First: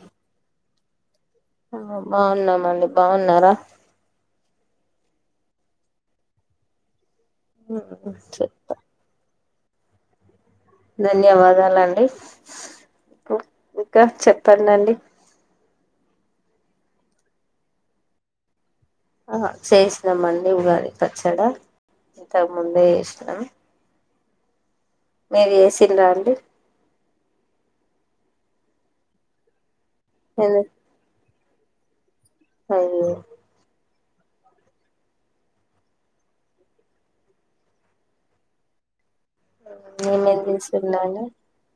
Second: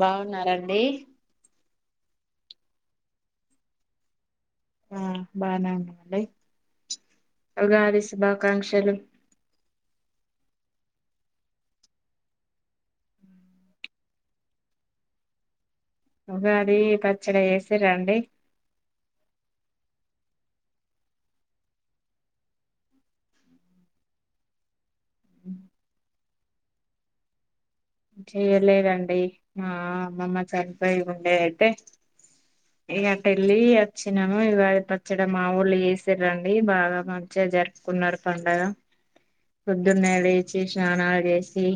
బాగున్నారండి ఆ బాగున్నామ్ అండీ బాగున్నారా ఆ బానే ఉన్నామండీ ఉగాది చెప్తా శుభాకాంక్షలు ధన్యవాదాలండి ప్ ఇంకా చెప్పండండీ ఉగాది పచ్చడ చేసిర అండీ ఆ చేసినాం అండి ఉగాది పచ్చడ ఇంతకు ముందే చేస్నమ్ మీరు చేసిల్ల అండి చెయ్యలెదు అండీ మా అమ్మమ్మ నేను చనిపోయి ఉండే అయితే ఇగ అయ్యో అటెల్లి ఒచ్చినాము ఉగాది పచ్చడ మా వొళ్ళు చేసిరండీ బాగా మంచిగా జరుపుకున్నారు పండగ పొద్దున్నే మేమేం లేచి స్నానాలు చేసిండండి చేసి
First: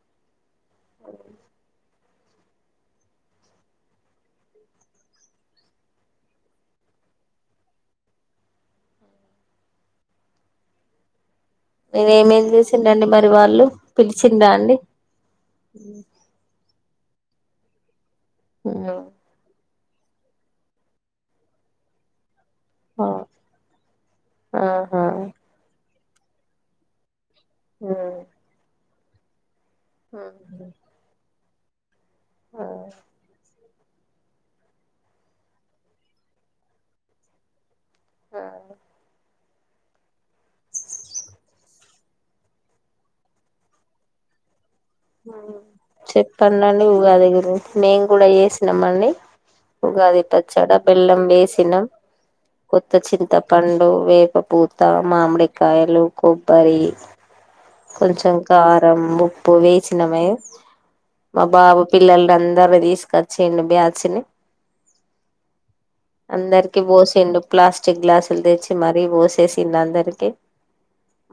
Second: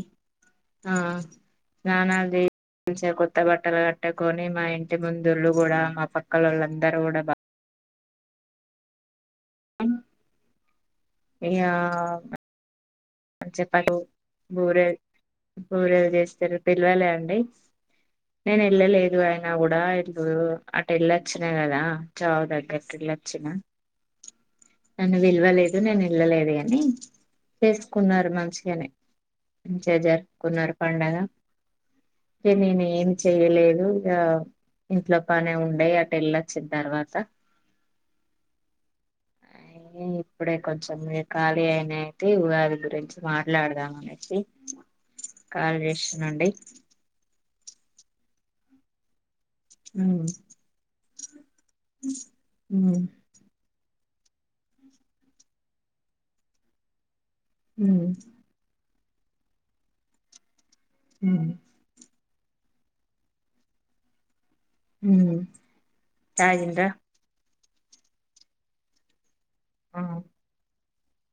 ఆ స్నానాలు చెయ్ మంచిగా కొత్త బట్టలు కట్టకొని మా ఇంటి ముందోళ్లు గుడా మా పక్కలోళ్ళందరూ గుడా బా ఇగ మీరు ఏమేం చేసిండండి మరి వాళ్ళు [unintelligible] పిలిచిండ్రా అండి బూరెల్ బూరెలు చేస్తరు పిలవాలె అండి నేను వెళ్ళలేదు ఆయినా గుడ్ దా ఇప్పుడు అటేళ్ళొచ్చిన గదా చావు దగ్ ఆ గట్టేళ్ళోచ్చిన ఆహా నన్ను పిలవలేదు నేను వెళ్ళలేదు గాని కున్నారు మంచిగానె మంచిగా జరుపుకున్నరు పండగ కె నేనేం చెయ్యలేద్ దు ఆ ఇంట్లో పనే ఉండే అటేళ్ళొచ్చిన తర్వాత ఆ అయి ఇప్పుడే కొంచెం ఇగ ఖాళీ అయినయి అయితే ఉగాది గురించి మాట్లాడుదాం అనేసి మ్ కాల్ చేస్తునండి చెప్పండండి ఉగాది గురించి మేము గుడా చేసినం అండీ ఉగాది పచ్చడా బెల్లం వేసినం కొత్త చింతపండ్ డు వేప పూత మామిడికాయలు కొబ్బరి కొంచం కారం ఉప్పు వేసినమే మా బాబు పిల్లలందర్ని తీసుకొచ్చిండు బ్యాచ్ ని అందరికి తాగిండ్రా బోసిండు ప్లాస్టిక్ గ్లాసులు తెచ్చి మరీ పోసే సిండు ఆ. అందరికి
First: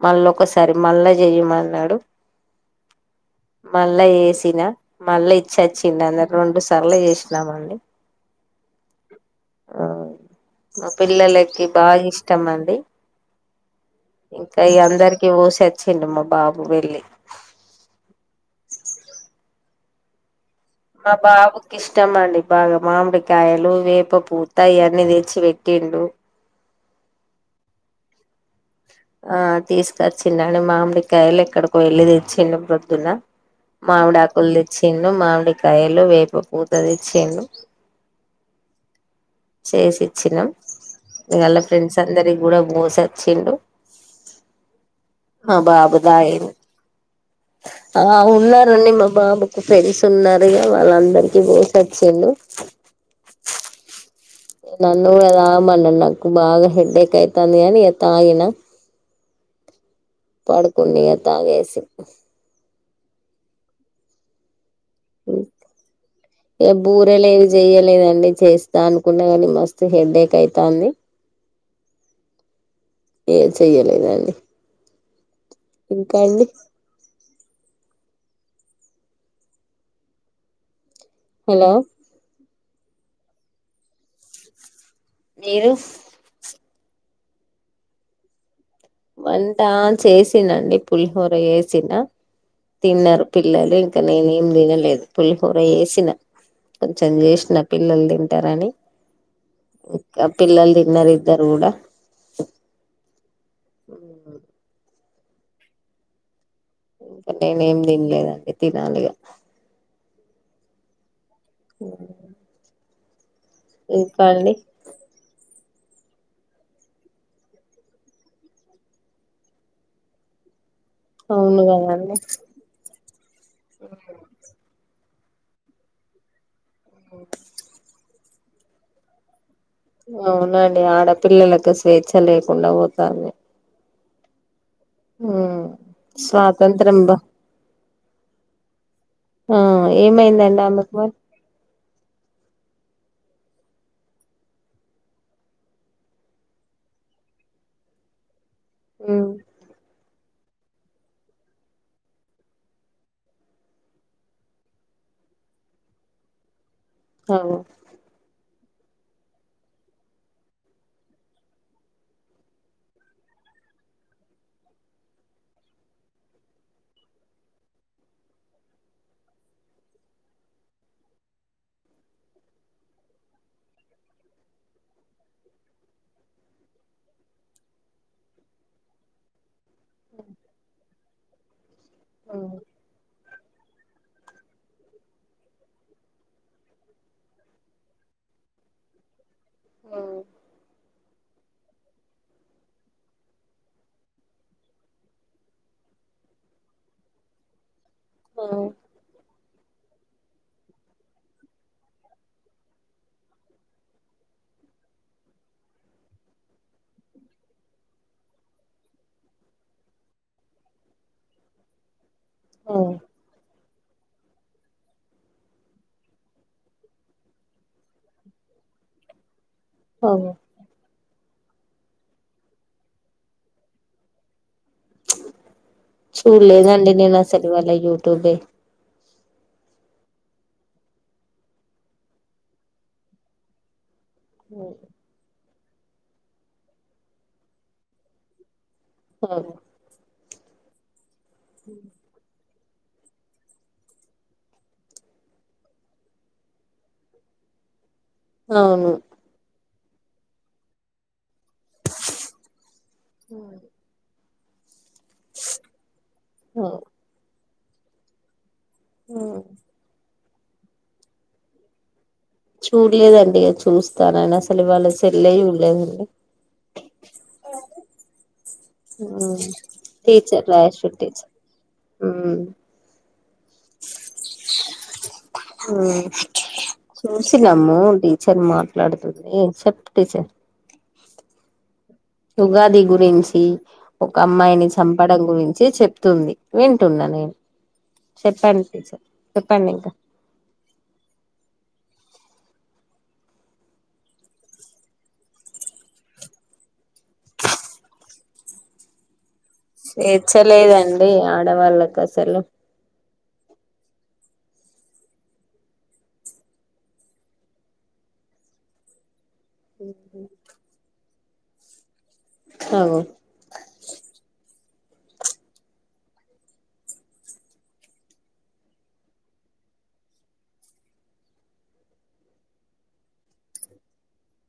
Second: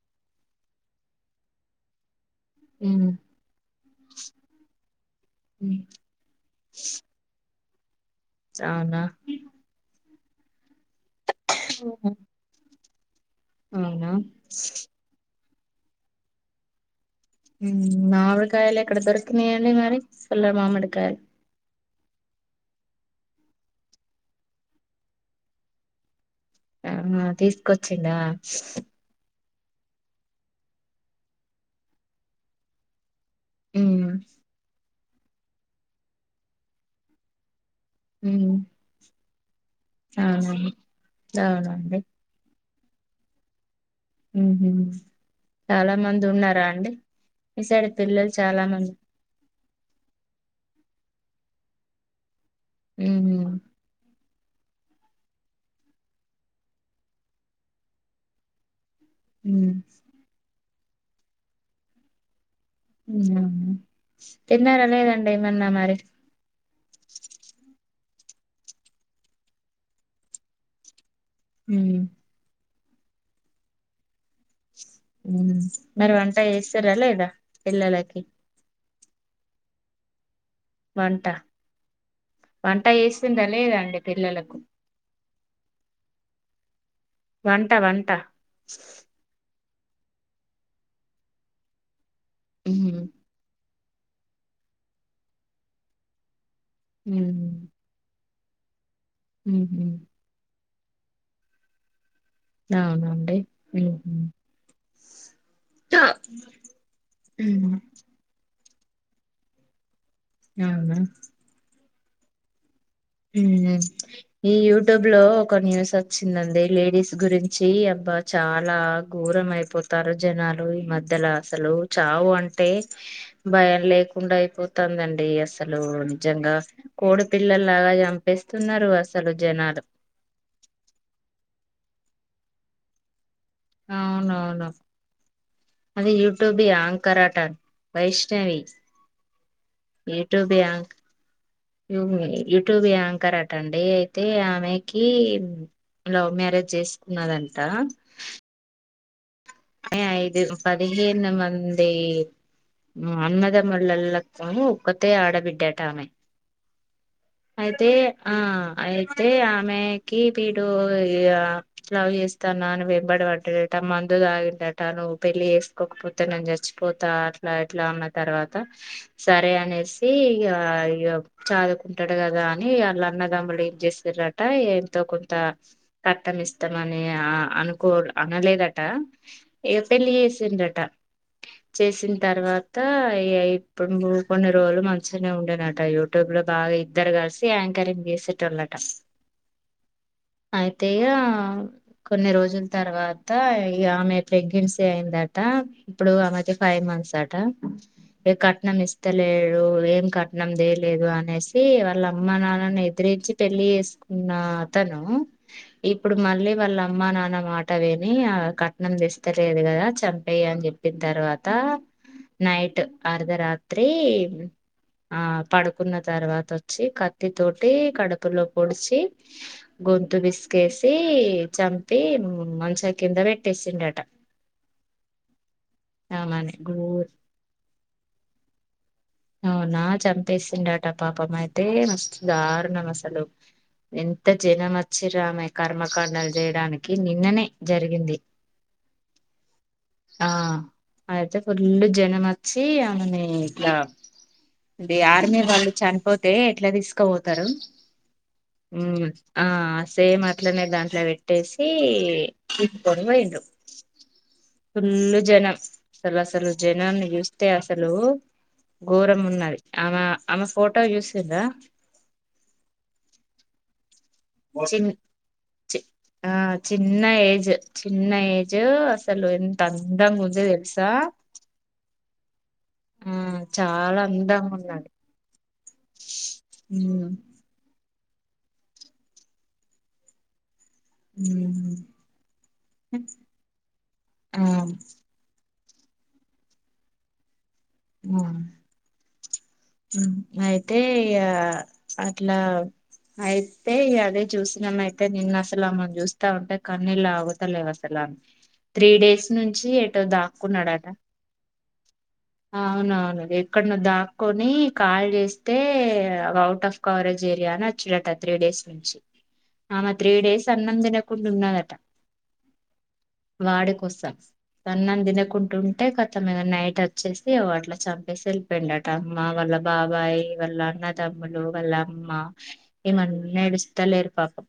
మళ్ళోక్కసారి మళ్ళా జెయమన్నడు మ్ మళ్ళ చెసినా మళ్ళ ఉమ్, ఇచ్చోచ్చిండు అందర్ రొండు సార్ల చేసినామ్ అండీ అవునా మా పిల్లలకి బాగా ఓహో, ఇష్టం అండి అవునా ఇంకా ఇగ అందరికి పోసోచ్చిండు మా బాబు వెళ్ళి మ్ మావిడు కాయాల ఎక్కడ దొరకినయ్ అండి మరి సల్ల మామీడి కాయల్ ష్టమండి బాగా మామిడికాయలు వేప పూత ఇయన్నీ తెచ్చి పెట్టిండు అవునా తీసుకొచ్చిండ ఆ తీసుకొచ్చిండు అండి మామిడి కాయలు ఎక్కడికో వెళ్ళి తెచ్చిండు ప్రొద్దున ఉమ్ మామిడి ఆకులు తేచ్చిండు మామిడి కాయలు వేప పూత తేచ్చిండు మ్ చేసి ఇచ్చినాం ఇగ వాళ్ళ అవునండి ఫ్రెండ్స్ అందరికి గుడా పోసోచ్చిండు మ్ హు మ బాబు తాగిన్ మీ సైడ్ ఆ పిల్లలు చాలా మంది ఉన్నారండి మా బాబు ఫ్రెండ్స్ ఉన్నారుగా వాళ్ళందరికి పోసి వొచ్చిండు ఉహు నన్ను కూడ తామన్నది నాకు బాగా హెడ్డేక్ అయితాంది గాని తాగిన మ్ పడుకుండిగా తాగేసి అవునా తిన్నారా లేదండేమన్నా మరి ఇగ బూరెలేవి చెయ్యలేదండీ. చేస్తా అనుకున్న గానీ మస్తు హెడ్డేకైతాంది. హు ఏ చెయ్యలేదండి ఉ మరి ఇంకా వంట అండి చేస్తారా లేదా పిల్లలకి వంట హలో వంట చేస్తుందా లేదాండి పిల్లలకు మీరు వంట వంట వంటా చేసినండి పులిహోర యేసిన ఉహు తిన్నరు పిల్లలు ఇంకా నేనేం తినలేదు. పులిహోర ఏసిన కొంచెం ఉహు చేశ్న పిల్లలు తింటారనీ ఉహు ఒకా పిల్లలుతి వారిద్దరు గూడా అవునండి ఉహ్మ్ ట ఇంక నేనేం దిన్లేదండి తినాలిగా అవునా కూరగాయలొండుకు హుహు ఈ యూట్యూబ్లో ఒక న్యూస్ ఒచ్చిందండి. లేడీస్ గురించి అబ్బా చాలా ఘోరం అయిపోతారు జనాలు. ఈ మధ్యల అవును అస్సలు కదండి చావు అంటే భయం లేకుండా అయిపోతాందన్ డి అస్సలు నిజంగా కోడిపిల్లలు చంపేస్తున్నారు అస్సలు జనాలు అవునండి ఆడపిల్లలకు స్వేచ్ఛ లేకుండా పోతాంది. అవునవును ఉమ్ అది యూటూబి స్వాతంత్రం బ యాంకరటా వైష్ణవి హా ఏమైందండి ఆమెకు మరి ఉహు యూట్యూబి యాంకరటండి అయితే ఆమెకి లవ్ మ్యారేజ్ చేస్కున్నదంటా ఉ కానీ ఐదు పదిహేను మందీ ఉ అన్నదమ్ముళ్ళలతోని ఒక్కతే ఆడబిడ్డటామె అవు అయితే ఆ అయితే ఆమెకి తీడు ఇగా లవ్ చేస్తాన్నాని వెంబడబడ్డట మందు తాగి డట నువ్వు పెళ్ళి చేస్కోకపోతే నేన్ చచ్చిపోతా అట్లా ఇట్లాన్న తర్వాత సరే అనేసి ఇగా ఇగా చదువుకుంటడు గదాని వాళ్ళ అన్నదమ్ములు ఏం చేస్సిరట ఎంతో కొంత కట్టం ఇస్తామని ఆ అనుకో అనలేదట ఇగ పెళ్ళి చేసిండ్రట చేసిం అవును తర్వాతా ఇగా ఇప్పుడు మూ కొన్నిరోలు మంచిగానే ఉండేనట యూట్యూబ్లో బాగా ఇద్దరు కల్సీ యాంకరింగ్ ఎసెటోల్లట ఓ తేగా కొన్ని రోజుల్ తర్వాత ఇగ ఆమె ప్రెగ్నెన్సీ అయిందట ఇప్పుడు ఆమెకీ ఫైవ్ మంత్స్ అట ఏ ఉమ్ ఉమ్ కట్నమిస్తలే రూ ఏం కట్నందేలేదు అనేసి వాళ్ళ అమ్మ నాన్నని ఎదిరించి పెళ్లి చేసుకున్నా అతనూ ఇప్పుడు మళ్ళీ వాళ్ళమ్మా నాన్న మాట వినీ ఆ కట్నం దెస్ తలేద్ గదా చంపేయ్యన్ జెప్పిన్ తర్వాతా నైట్ ఉమ్ అర్ధరా త్రి ఆ పడుకున్న తర్వాత వచ్చి కత్తి తోటి కడుపులో పొడిచి గొంతు అవును బిస్కేసీ చంపీ మ్ మంచం కింద పెట్టేసిండ్రట. ఆమెని చూల్లేదండి ఘోర్ నేనసలు వాల్ల యువ్టూబె. ఔనా చంపేసిండ్రట పాపమైతే మస్త్ దార్ణమసలు. ఎంత జనమచ్చిర్రామె కర్మకాండల్ జెయ్డానికి నిన్ననే జరిగింది. [unintelligible] ఆ ఐతే ఫుల్లు జనమచ్చి ఆమెనీ ఇట్లా ది ఆర్మీ వాళ్ళు చన్పోతే ఎట్ల దీస్కపోతారు. అవును ఉమ్ ఆ సేమట్లనే దాంట్లొ బెట్టేసీ తీస్కొన్ బొయ్ండ్రు. ఉమ్ ఫుల్ల్ జనం అసలసలు జనాన్ని జూస్తే అసలూ ఉమ్ ఘోరమున్నది ఆమె ఆమె ఫోటో జూసిర్ర చూడ్లేదండి ఇగ చూస్ [unintelligible] అసలివాల చిన్ సెల్లే జూల్లేదండి. ఆ చిన్న ఏజ్ చిన్న ఏజూ అసలు ఎంత అందంగుంది టీచర్ తెల్సా. రాయశూర్ టీచర్ ఉమ్ ఊమ్ చాలా అందంగుందండి. ఉమ్ చూసిన్నమ్ము. టీచర్ మాట్లాడ్తుంది చెప్ప్ టీచర్. ఊమ్. ఉగాది గురించి ఒక ఆ అమ్మాయ్ని చంపడం గురి చి చెప్తుంది వింటున్న నేను. ఉమ్ చెప్పండి టీచర్ చెప్పండి ఇంకా మ్ ఐతే ఇగ అట్లా ఐత్తే ఇగ అదే చూసినమైతే నిన్నసలామెన్ జూస్తా ఉంటె కన్నీళ్లాగుతలేవసల అ త్రీడేస్ స్వేచ్ఛలేదండి ఆడవాళ్ళక్ ఔనవ్ను. ఎక్కడ్నొ దాక్కొనీ కాల్ జేస్తే అవౌటాఫ్ కవ్రేజేర్యా అనొచ్చినట త్రీడేస్ నుంచి ఆమె త్రీడేస్ అన్నం దినకుండున్నదట. అవు వాడి కొస్స అన్నం దినకుంటుంటె కతమిగ నైట చ్చేసి వట్ల చంపేసెల్పొయ్ండట అమ్మ వాళ్ళ బాబాయ్ వాళ్ళ అన్నాతమ్ములు వాళ్ళమ్ మ్మ ఎమన్నేడుస్తలేర్ పాపం.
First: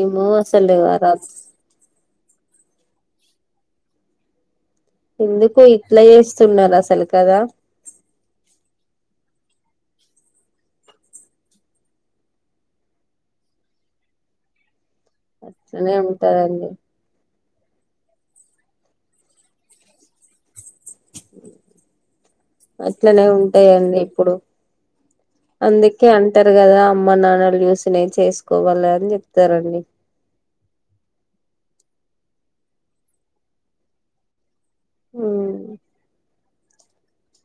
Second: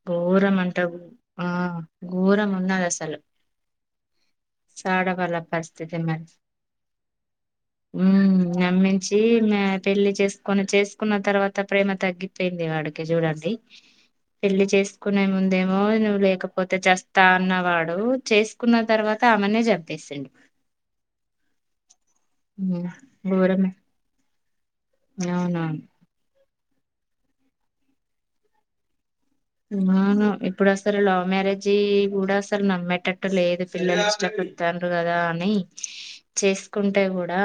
ఏమో అసలు ఘోరమంటవు ఆ. ఘోరమున్నాదసలు చాడ ఎందుకో ఇట్ల జేస్తున్నారసలు కదా. ఊమ్. నమ్మించీ మ్యా పెళ్లి చేస్కొని చేస్కున్న తర్వాత ప్రేమ తగ్గిపెయ్ంది వాడికి జూడండి. పెళ్లి చేస్ కునే ముందేమో అట్లనే నువ్ ఉంటదండి లేకపోతే చస్తా అన్నవాడు చేస్కున్న తర్వాత ఆమెనే జం పేసిండు. అట్లనే ఉంటదండి ఇప్పుడు. ఔనాన్ అంటర్ గదా అమ్మ నాన్నల్ జూస్ నేన్ చేస్కోగల్నని జెప్ [unintelligible] ఇప్ ప్పుడసలు లవ్ మ్యారేజీ గూడా అసల్ నమ్మేటట్టు లేదు పిల్లలిష్టప తండ్రు గదా అని చేసుకుంటే కూడా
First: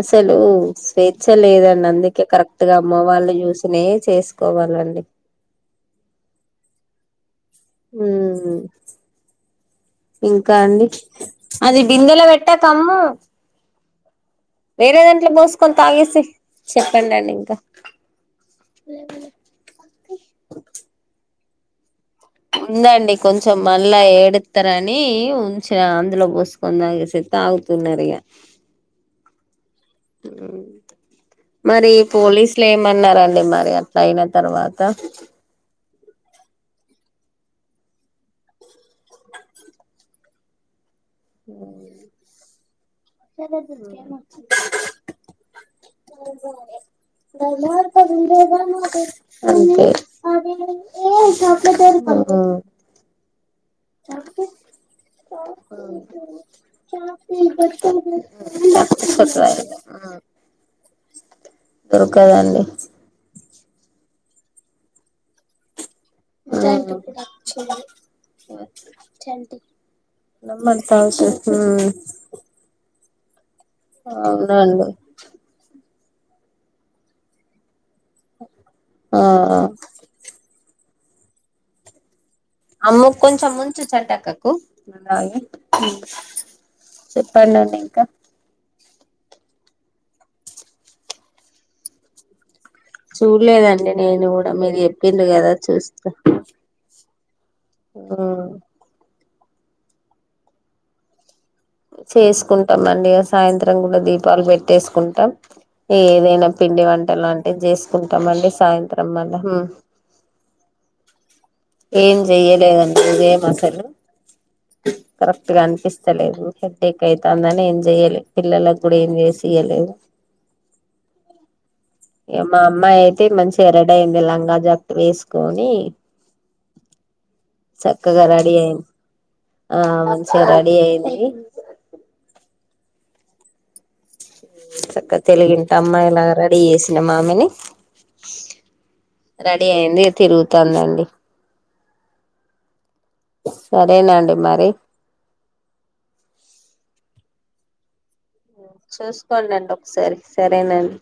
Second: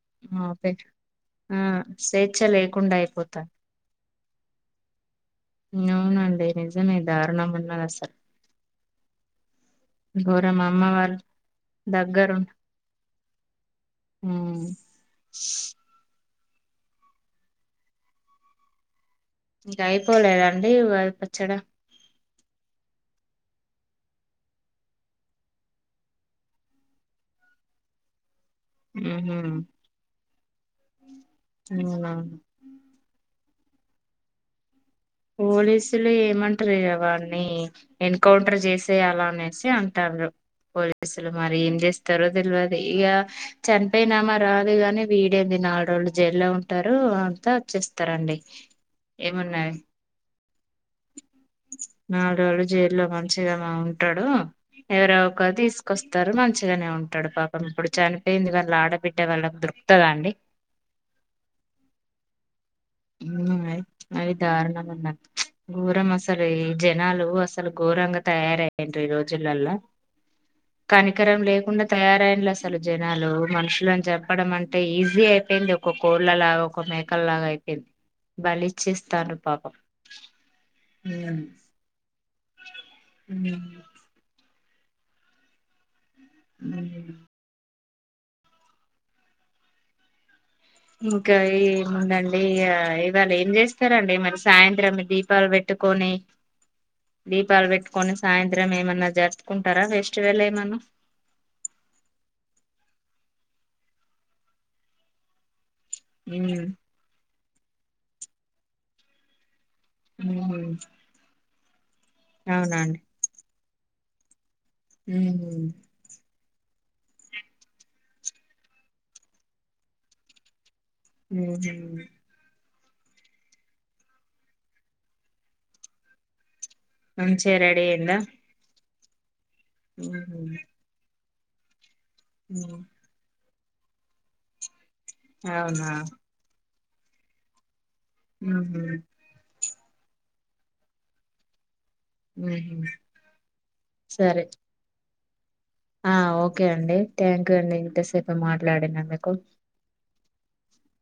అసలు ఆపే స్వేచ్ఛ ఆ లేదండి అందుకే స్వేచ్ఛ కరెక్ట్ గా లేకుండా అమ్మ వాళ్ళు అయిపోతా చూసినాయే చేసుకోవాలండి అవునండి నిజమేదా ఊమ్ ఇంకా ఘోరం అమ్మ అండి వాళ్ళు అది బిందెల దగ్గరుండి పెట్టకమ్మూ ఉమ్. వేరేదాంట్లొ బోస్కొకోన్ తాగేసెయ్. చెప్పండి అండి ఇంకా ఇంకా అయిపోలేద అండీ ఉగాది పచ్చడా ఉందండి కొంచం మళ్ళా ఏడుతరనీ ఉంచిన అందులో పోసుకొనితాగేసె తాగుతున్నరు ఇగ ఊహు మరి అవునవును పోలీసులు ఏమన్నరండి మరి ఇగ అట్లా అయిన తర్వాత పోలీస్ సులు ఏమంటరు ఇగ వాని ఎన్కౌంటర్ చేసేయాల అనేసి అంటారు పోలి అసలు మరి ఏం చేస్తారో తెలియది ఇగా చనిపోయినామా రాదుగాని వీడేదినల్ రో వాళ్ళు జైల్లో ఉంటారు అంతా వచ్చేస్తారండి ఏమున్నాయి అదీ నల్ రోలు జైల్లో మంచిగా మా ఉంటడు ఎవరో ఒకర్ తీసుకొస్తారు మంచిగనే ఉంటాడు పాపం ఇప్పుడు చనిపోయింది వాళ్ళు ఆడబిడ్డే వల్లా దొరు తదా అండి దొరుకదండి ఉమ్ అది అది ధారూనం అన్న ఘోరం అసలు ఈ జనాలు అసలు ఘోరంగా తయారయ్యిరూ ఈ రోజులలా నమ్మంత అవసరం కనికరం లేకుండా ఉమ్ తయారైరూ అసలు జెన్ జనాలు మనుషులను చంపడం అంటే అవునండి ఈజీ అయిపోయింది ఒక కోళ్ళలాగా ఒక మేకలాగా అయి పోంది బలి ఆ ఇచ్చెతండ్రు పాపం అమ్ము కొంచం ఉమ్ ఉంచు చటక్కకు నువ్ దాగి ఉ చెప్పడండి ఇంకా ఇంకా ఏముందండి ఇగ ఇవాళ ఏం చూడలేదండి చేస్తారండి నేను మరి కూడా మీరు సాయంత్రం చెప్పిండ్రు దీపాలు కదా చూస్తా పెట్టుకొని దీపాలు పెట్టుకొని ఉమ్ సాయంత్రం ఏమన్నా జరుపుకుంటారా ఫెస్టివెల్ ఏమన్నా చేసుకుంటాం అండి సాయంత్రం కూడా దీపాలు పెట్టేసుకుంటాం ఏదైనా పిండి వంటలు లాంటిది చేసుకుంటామండి సాయంత్రం మళ్ళ ఉమ్ ఏం చెయ్యలేదండి ఉదయం అసలు కరెక్ట్గా అనిపిస్తలేదు హెడేక్ అయితందని ఏం చెయ్యలే పిల్లలకు కూడా ఏం చేసియలేదు ఉహు అమ్మాయి అయితే మంచిగ రడయింది లంగా జక్ట్ వేసుకొని మంచిగా రెడీ అయిందా చక్కగా రడి ఐంది ఆ మంచిగ ఉహుమ్ రడి అయింది ఉమ్ చక్కగా తెలిగింట అవునా అమ్మాయిలాగా రెడీ చేసినం మామని ఊహు రడీ అయింది ఇగ తిరుగుతందండి ఊహు సరేనాండి మరి ఆ ఓకే అండి థ్యాంక్ యూ అండి ఇంతసేప్ చూస్కోడండి ఒక్సారి సరేనండి.